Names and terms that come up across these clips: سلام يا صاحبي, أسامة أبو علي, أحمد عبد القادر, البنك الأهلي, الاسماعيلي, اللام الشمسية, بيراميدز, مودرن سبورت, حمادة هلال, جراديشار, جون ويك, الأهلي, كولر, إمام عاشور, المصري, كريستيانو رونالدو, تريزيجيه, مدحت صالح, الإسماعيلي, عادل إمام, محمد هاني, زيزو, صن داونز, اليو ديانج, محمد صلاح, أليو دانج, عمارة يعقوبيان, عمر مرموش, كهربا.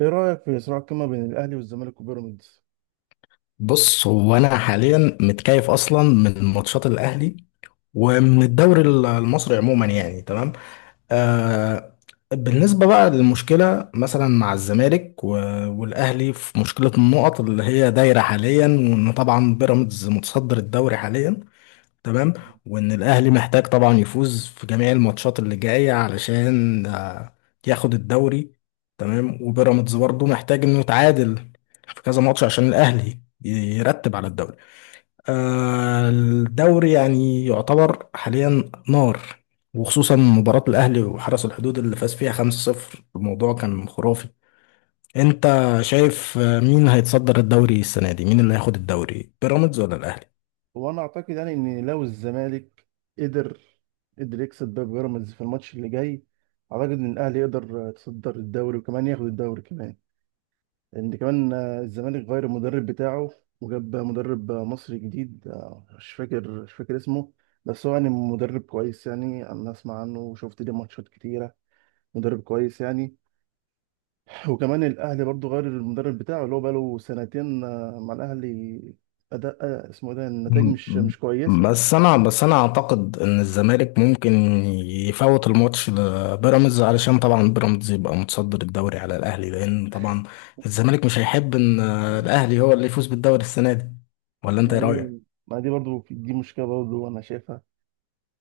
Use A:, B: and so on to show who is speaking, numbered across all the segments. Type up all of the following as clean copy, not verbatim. A: ايه رايك في صراع القمه بين الاهلي والزمالك وبيراميدز؟
B: بص هو انا حاليا متكيف اصلا من ماتشات الاهلي ومن الدوري المصري عموما يعني تمام. آه، بالنسبه بقى للمشكله مثلا مع الزمالك والاهلي في مشكله النقط اللي هي دايره حاليا، وان طبعا بيراميدز متصدر الدوري حاليا. تمام، وان الاهلي محتاج طبعا يفوز في جميع الماتشات اللي جايه علشان ياخد الدوري. تمام، وبيراميدز برضه محتاج انه يتعادل في كذا ماتش عشان يرتب على الدوري. آه، الدوري يعني يعتبر حاليا نار، وخصوصا مباراة الأهلي وحرس الحدود اللي فاز فيها 5-0. الموضوع كان خرافي. أنت شايف مين هيتصدر الدوري السنة دي؟ مين اللي هياخد الدوري، بيراميدز ولا الأهلي؟
A: وانا اعتقد يعني ان لو الزمالك قدر قدر يكسب باب بيراميدز في الماتش اللي جاي، اعتقد ان الاهلي يقدر يتصدر الدوري وكمان ياخد الدوري كمان. لان كمان الزمالك غير المدرب بتاعه، وجاب مدرب مصري جديد. مش فاكر اسمه، بس هو يعني مدرب كويس يعني، انا اسمع عنه وشفت ليه ماتشات كتيره، مدرب كويس يعني. وكمان الاهلي برضو غير المدرب بتاعه اللي هو بقاله سنتين مع الاهلي. اداء، اسمه إيه ده، النتائج
B: م-
A: مش كويسه.
B: بس انا اعتقد ان الزمالك ممكن يفوت الماتش لبيراميدز علشان طبعا بيراميدز يبقى متصدر الدوري على الاهلي، لان طبعا الزمالك مش هيحب ان الاهلي هو اللي يفوز بالدوري السنه دي. ولا انت ايه رايك؟
A: بعدين ما دي برضو، دي مشكله برضو انا شايفها،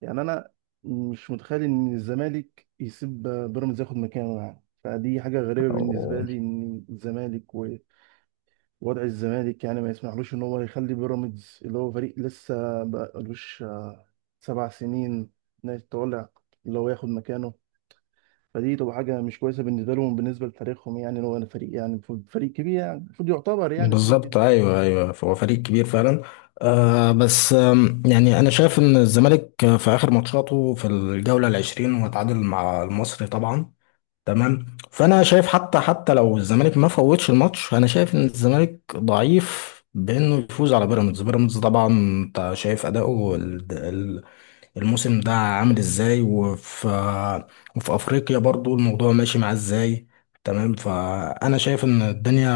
A: يعني انا مش متخيل ان الزمالك يسيب بيراميدز ياخد مكانه، يعني فدي حاجه غريبه بالنسبه
B: أو-
A: لي ان الزمالك ووضع الزمالك، يعني ما يسمحلوش ان هو يخلي بيراميدز اللي هو فريق لسه بقالوش 7 سنين إنه يتولع اللي هو ياخد مكانه. فدي تبقى حاجة مش كويسة بالنسبة لهم، بالنسبة لتاريخهم، يعني لو أنا فريق، يعني فريق كبير، يعني المفروض يعتبر يعني فريق
B: بالظبط،
A: كبير.
B: ايوه ايوه، هو فريق كبير فعلا. آه، بس يعني انا شايف ان الزمالك في اخر ماتشاته في الجوله العشرين هو تعادل مع المصري طبعا. تمام، فانا شايف حتى لو الزمالك ما فوتش الماتش، انا شايف ان الزمالك ضعيف بانه يفوز على بيراميدز. بيراميدز طبعا انت شايف اداؤه الموسم ده عامل ازاي، وفي افريقيا برضو الموضوع ماشي معاه ازاي. تمام، فانا شايف ان الدنيا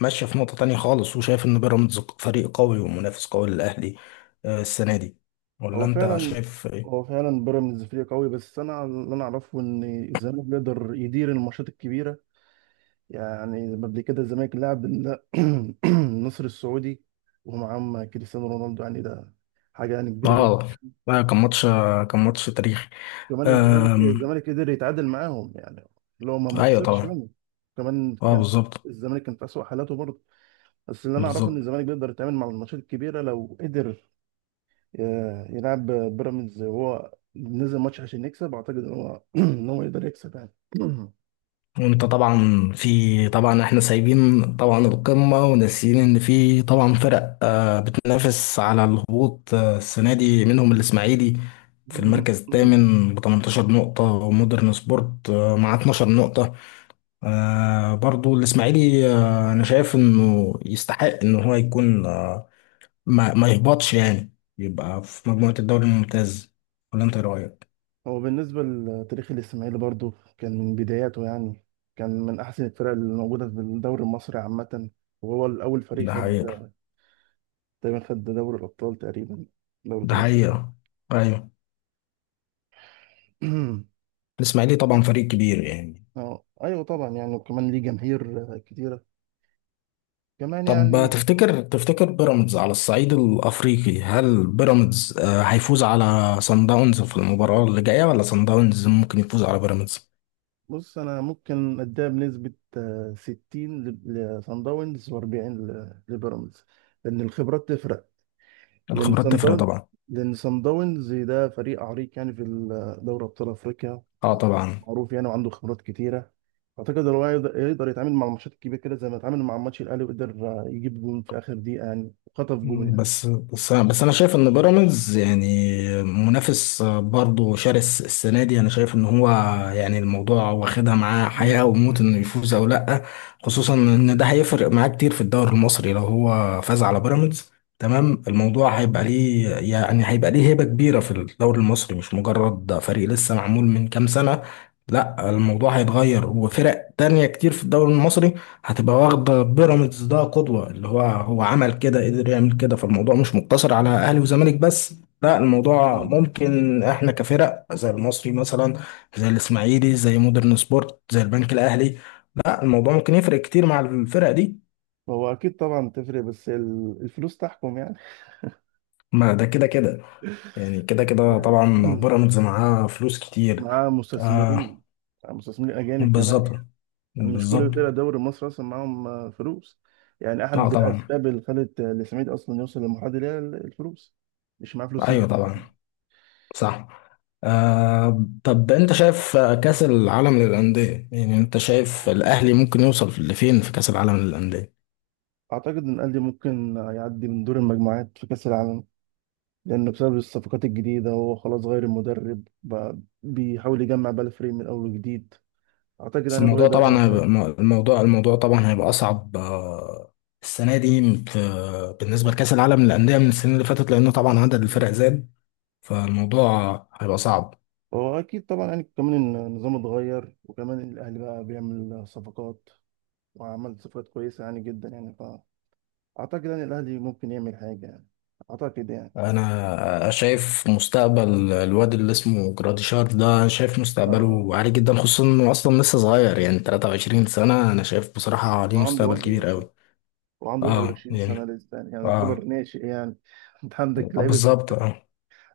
B: ماشيه في نقطه تانية خالص، وشايف ان بيراميدز فريق قوي ومنافس قوي للاهلي آه، السنه دي. ولا
A: هو
B: انت
A: فعلا
B: شايف
A: هو
B: ايه؟
A: فعلا بيراميدز فريق قوي، بس أنا اللي أنا أعرفه إن الزمالك بيقدر يدير الماتشات الكبيرة. يعني قبل كده الزمالك لعب النصر السعودي ومعاهم كريستيانو رونالدو، يعني ده حاجة يعني كبيرة جدا.
B: اه، لا، كان ماتش تاريخي.
A: كمان الزمالك
B: أم،
A: الزمالك قدر يتعادل معاهم يعني، اللي هو ما
B: ايوه
A: خسرش
B: طبعا.
A: منه. كمان
B: اه
A: كان
B: بالظبط.
A: الزمالك كان في أسوأ حالاته برضه. بس اللي انا اعرفه ان
B: بالظبط.
A: الزمالك بيقدر يتعامل مع الماتشات الكبيره لو قدر ي- يلعب بيراميدز وهو نزل ماتش عشان يكسب. اعتقد ان هو ان هو يقدر يكسب يعني.
B: وانت طبعا في طبعا، احنا سايبين طبعا القمه وناسيين ان في طبعا فرق آه بتنافس على الهبوط آه السنه دي، منهم الاسماعيلي في المركز الثامن ب 18 نقطه، ومودرن سبورت آه مع 12 نقطه. آه، برضو الاسماعيلي آه انا شايف انه يستحق ان هو يكون آه ما يهبطش، يعني يبقى في مجموعه الدوري الممتاز. ولا انت إيه رايك؟
A: هو بالنسبه لتاريخ الاسماعيلي برضو كان من بداياته، يعني كان من احسن الفرق اللي موجوده في الدوري المصري عامه. وهو الاول فريق
B: ده
A: خد
B: حقيقي.
A: تقريبا، خد دوري الابطال تقريبا، دوري
B: ده
A: الابطال.
B: حقيقة. أيوة. الإسماعيلي طبعا فريق كبير يعني.
A: اه، ايوه طبعا يعني، وكمان ليه جماهير كتيره كمان
B: طب
A: يعني.
B: تفتكر بيراميدز على الصعيد الأفريقي، هل بيراميدز آه، هيفوز على صن داونز في المباراة اللي جاية، ولا صن داونز ممكن يفوز على بيراميدز؟
A: بص انا ممكن اديها بنسبه 60 لصن داونز و40 لبيراميدز، لان الخبرات تفرق. لان
B: الخبرات
A: صن
B: تفرق
A: داونز،
B: طبعا.
A: ده فريق عريق يعني في دوري ابطال افريقيا،
B: اه طبعا.
A: معروف يعني وعنده خبرات كتيره. اعتقد هو يقدر يتعامل مع الماتشات الكبيره كده، زي ما اتعامل مع ماتش الاهلي وقدر يجيب جون في اخر دقيقه يعني، وخطف جون يعني.
B: بس انا شايف ان بيراميدز يعني منافس برضه شرس السنه دي، انا شايف ان هو يعني الموضوع واخدها معاه حياه
A: مم.
B: وموت انه يفوز او لا. خصوصا ان ده هيفرق معاه كتير في الدوري المصري لو هو فاز على بيراميدز. تمام، الموضوع هيبقى ليه يعني هيبقى ليه هيبه كبيره في الدوري المصري، مش مجرد فريق لسه معمول من كام سنه. لا، الموضوع هيتغير، وفرق تانية كتير في الدوري المصري هتبقى واخدة بيراميدز ده قدوة، اللي هو هو عمل كده قدر يعمل كده. فالموضوع مش مقتصر على أهلي وزمالك بس، لا الموضوع
A: مم.
B: ممكن احنا كفرق زي المصري مثلا، زي الإسماعيلي، زي مودرن سبورت، زي البنك الأهلي. لا، الموضوع ممكن يفرق كتير مع الفرق دي.
A: هو اكيد طبعا تفرق، بس الفلوس تحكم يعني.
B: ما ده كده كده، يعني كده كده طبعا بيراميدز معاه فلوس كتير.
A: مع مستثمرين
B: آه.
A: مع مستثمرين اجانب كمان
B: بالظبط.
A: يعني، يعني مش كل
B: بالظبط.
A: فرق الدوري المصري اصلا معاهم فلوس. يعني
B: اه
A: احد
B: طبعا.
A: الاسباب اللي خلت الاسماعيلي اصلا يوصل للمرحله دي هي الفلوس، مش معاه فلوس
B: ايوه
A: يبني
B: طبعا.
A: فريق.
B: صح. آه، طب انت شايف آه، كأس العالم للأندية، يعني انت شايف الأهلي ممكن يوصل لفين في كأس العالم للأندية؟
A: اعتقد ان الاهلي ممكن يعدي من دور المجموعات في كاس العالم، لانه بسبب الصفقات الجديده هو خلاص غير المدرب بقى، بيحاول يجمع بقى الفريق من اول وجديد. اعتقد
B: بس
A: يعني هو
B: الموضوع
A: يقدر يعمل
B: طبعا هيبقى،
A: حاجه.
B: الموضوع طبعا هيبقى أصعب آه، السنة دي في بالنسبة لكأس العالم للأندية من السنين اللي فاتت، لأنه طبعا عدد الفرق زاد، فالموضوع هيبقى صعب.
A: هو اكيد طبعا يعني كمان النظام اتغير، وكمان الاهلي بقى بيعمل صفقات وعمل صفقات كويسة يعني جدا يعني، فأعتقد يعني الأهلي ممكن يعمل حاجة يعني، أعتقد يعني.
B: انا شايف مستقبل الواد اللي اسمه جراديشار ده، أنا شايف
A: آه
B: مستقبله عالي جدا، خصوصا انه اصلا لسه صغير يعني 23 سنة. انا شايف بصراحة ليه مستقبل
A: وعنده
B: كبير
A: 21
B: قوي.
A: وعنده
B: اه
A: 21 سنة
B: يعني.
A: لسه يعني، يعني يعتبر
B: اه.
A: ناشئ يعني. أنت
B: آه، بالظبط اه.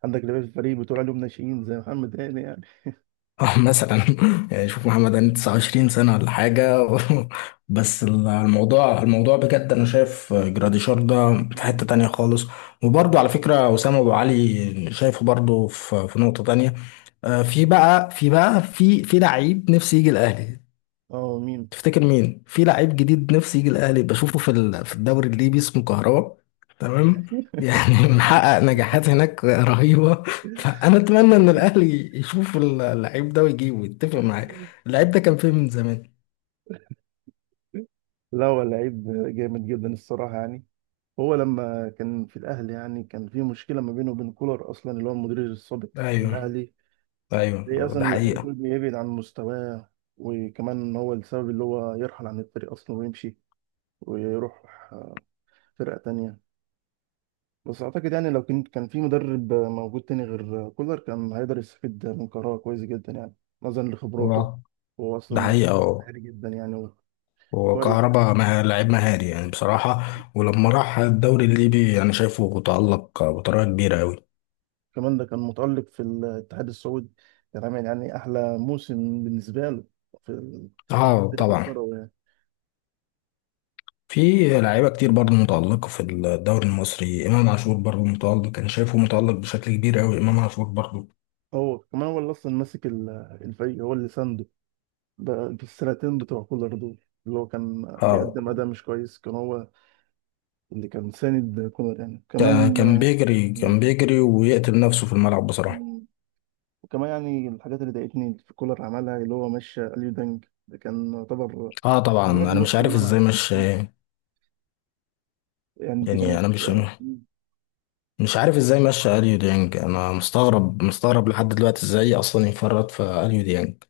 A: عندك لعيبة في الفريق، بتقول عليهم ناشئين زي محمد هاني يعني.
B: اه مثلا يعني شوف محمد أنا 29 سنة ولا حاجة. بس الموضوع الموضوع بجد، أنا شايف جراديشار ده في حتة تانية خالص. وبرضه على فكرة أسامة أبو علي شايفه برضه في نقطة تانية. آه، في بقى في بقى في لعيب نفسي يجي الأهلي.
A: أه، مين؟
B: تفتكر مين في لعيب جديد نفسي يجي الاهلي بشوفه في الدوري الليبي اسمه كهربا. تمام. يعني محقق نجاحات هناك رهيبة. فأنا أتمنى إن الأهلي يشوف اللعيب ده ويجيبه ويتفق معاه. اللعيب ده كان فين من زمان.
A: لا هو لعيب جامد جدا الصراحة يعني. هو لما كان في الأهلي يعني كان في مشكلة ما بينه وبين كولر، أصلا اللي هو المدير السابق
B: أيوه.
A: للأهلي. هي
B: أيوه، ده
A: اصلا اللي خلته
B: حقيقة.
A: يبعد عن مستواه، وكمان هو السبب اللي هو يرحل عن الفريق اصلا ويمشي ويروح آه، فرقة تانية. بس اعتقد يعني لو كان في مدرب موجود تاني غير كولر كان هيقدر يستفيد من قراره كويس جدا يعني، نظرا لخبراته
B: هو،
A: وهو
B: ده
A: اصلا
B: حقيقة. هو،
A: عالي جدا يعني.
B: هو
A: كويس.
B: كهربا لعيب مهاري يعني بصراحة. ولما راح الدوري الليبي أنا شايفه تألق بطريقة كبيرة أوي.
A: كمان ده كان متألق في الاتحاد السعودي، كان عامل يعني احلى موسم بالنسبة له في
B: اه
A: الفريق
B: طبعا.
A: الكروي يعني.
B: في لعيبة كتير برضه متألقة في الدوري المصري، إمام عاشور برضه متألق، كان شايفه متألق بشكل كبير أوي إمام عاشور برضه.
A: هو كمان هو اللي اصلا ماسك الفريق، هو اللي سانده بالسنتين بتوع كولر دول. اللي هو كان
B: آه،
A: بيقدم أداء مش كويس كان هو اللي كان ساند كولر يعني، كمان
B: كان بيجري كان بيجري ويقتل نفسه في الملعب بصراحة.
A: مم. وكمان يعني الحاجات اللي ضايقتني في كولر عملها اللي هو مشى أليو دانج، ده كان يعتبر
B: اه طبعا،
A: جوهر
B: انا مش
A: نص
B: عارف ازاي
A: الملعب.
B: مش،
A: مم. يعني دي
B: يعني
A: كانت
B: انا مش مش عارف ازاي مشى اليو ديانج، انا مستغرب لحد دلوقتي ازاي اصلا يفرط في اليو ديانج.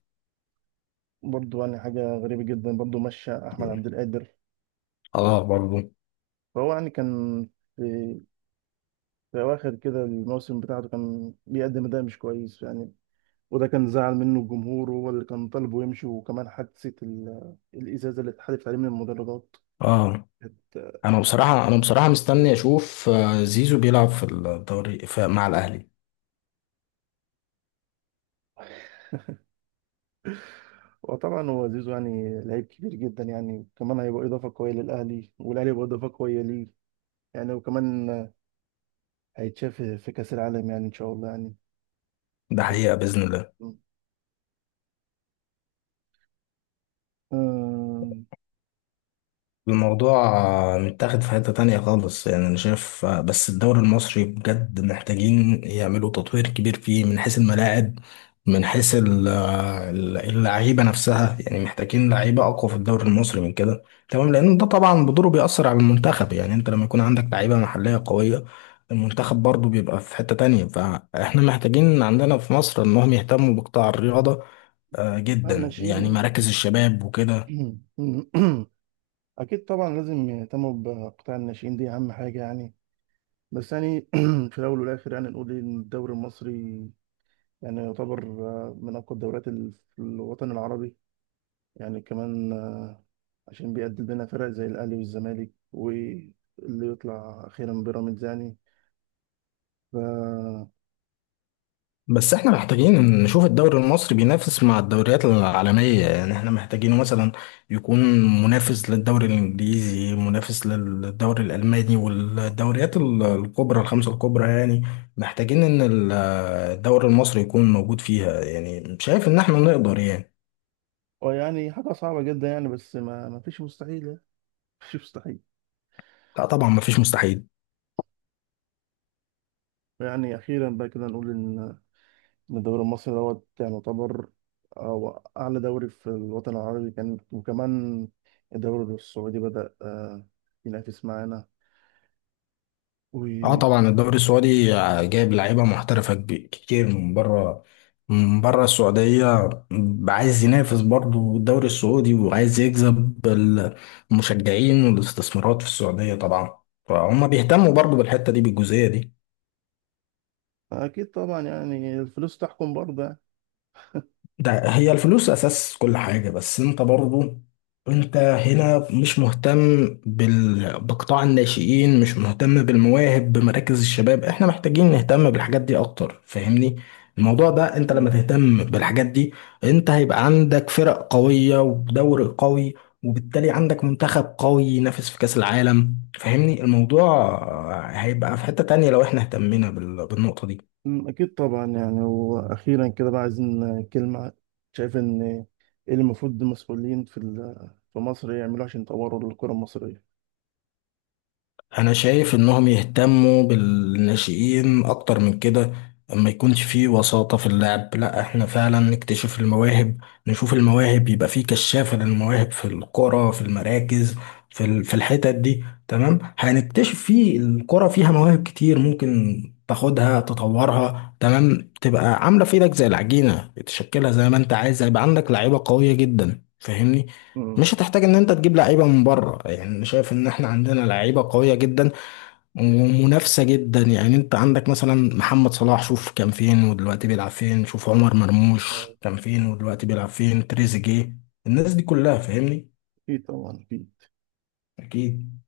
A: برضو، يعني حاجة غريبة جدا برضو مشى أحمد عبد القادر.
B: اه برضه.
A: فهو يعني كان في, في أواخر كده الموسم بتاعته كان بيقدم أداء مش كويس يعني، وده كان زعل منه الجمهور وهو اللي كان طالبه يمشي، وكمان حادثة الإزازة اللي اتحدفت عليه من المدرجات
B: اه،
A: كانت.
B: انا بصراحة، انا بصراحة مستني اشوف آه، زيزو بيلعب في الدوري مع الاهلي.
A: وطبعا هو زيزو يعني لعيب كبير جدا يعني، كمان هيبقى إضافة قوية للأهلي والأهلي هيبقى إضافة قوية ليه يعني، وكمان هيتشاف في كأس العالم يعني، إن شاء الله يعني.
B: ده حقيقة بإذن الله.
A: آم،
B: الموضوع متاخد في حتة تانية خالص، يعني أنا شايف بس الدوري المصري بجد محتاجين يعملوا تطوير كبير فيه من حيث الملاعب، من حيث اللعيبة نفسها. يعني محتاجين لعيبة أقوى في الدوري المصري من كده. تمام، لأن ده طبعا بدوره بيأثر على المنتخب، يعني أنت لما يكون عندك لعيبة محلية قوية، المنتخب برضه بيبقى في حتة تانية. فإحنا محتاجين عندنا في مصر إنهم يهتموا بقطاع الرياضة آه، جدا، يعني
A: الناشئين.
B: مراكز الشباب وكده.
A: أكيد طبعا لازم يهتموا بقطاع الناشئين، دي أهم حاجة يعني. بس يعني في الأول والآخر يعني نقول إن الدوري المصري يعني يعتبر من أقوى الدوريات في الوطن العربي يعني، كمان عشان بيقدم لنا فرق زي الأهلي والزمالك واللي يطلع أخيرا بيراميدز يعني. ف
B: بس احنا محتاجين نشوف الدوري المصري بينافس مع الدوريات العالمية، يعني احنا محتاجينه مثلا يكون منافس للدوري الانجليزي، منافس للدوري الالماني والدوريات الكبرى، الخمسة الكبرى يعني. محتاجين ان الدوري المصري يكون موجود فيها. يعني شايف ان احنا نقدر يعني.
A: ويعني حاجة صعبة جدا يعني، بس ما فيش مستحيل يعني. ما فيش مستحيل.
B: لا طبعا، مفيش مستحيل.
A: يعني أخيرا بقى كده نقول إن الدوري المصري دوت يعني يعتبر، أو أعلى دوري في الوطن العربي كان، وكمان الدوري السعودي بدأ ينافس معانا.
B: اه طبعا، الدوري السعودي جايب لعيبه محترفه كتير من بره، من بره السعوديه. عايز ينافس برضه الدوري السعودي، وعايز يجذب المشجعين والاستثمارات في السعوديه طبعا. فهم بيهتموا برضه بالحته دي، بالجزئيه دي.
A: أكيد طبعا يعني الفلوس تحكم برضه يعني.
B: ده هي الفلوس اساس كل حاجة. بس انت برضو، انت هنا مش مهتم بال... بقطاع الناشئين، مش مهتم بالمواهب، بمراكز الشباب. احنا محتاجين نهتم بالحاجات دي اكتر، فاهمني الموضوع ده؟ انت لما
A: مم.
B: تهتم بالحاجات دي، انت هيبقى عندك فرق قوية ودوري قوي، وبالتالي عندك منتخب قوي ينافس في كأس العالم. فاهمني الموضوع هيبقى في حتة تانية لو احنا اهتمينا بال... بالنقطة دي.
A: أكيد طبعا يعني، وأخيرا كده بقى عايزين كلمة، شايف إن إيه اللي المفروض المسؤولين في في مصر يعملوه عشان يطوروا الكرة المصرية؟
B: انا شايف انهم يهتموا بالناشئين اكتر من كده، ما يكونش فيه وساطة في اللعب، لا احنا فعلا نكتشف المواهب، نشوف المواهب، يبقى فيه كشافة للمواهب في القرى، في المراكز، في الحتت دي. تمام، هنكتشف فيه القرى فيها مواهب كتير، ممكن تاخدها تطورها. تمام، تبقى عاملة في ايدك زي العجينة تشكلها زي ما انت عايز. هيبقى عندك لعيبة قوية جدا، فاهمني؟
A: أمم،
B: مش هتحتاج ان انت تجيب لعيبه من بره. يعني انا شايف ان احنا عندنا لعيبه قويه جدا ومنافسه جدا، يعني انت عندك مثلا محمد صلاح، شوف كان فين ودلوقتي بيلعب فين، شوف عمر مرموش كان فين ودلوقتي بيلعب فين، تريزيجيه، الناس دي كلها، فاهمني؟
A: أكيد طبعا أكيد.
B: اكيد.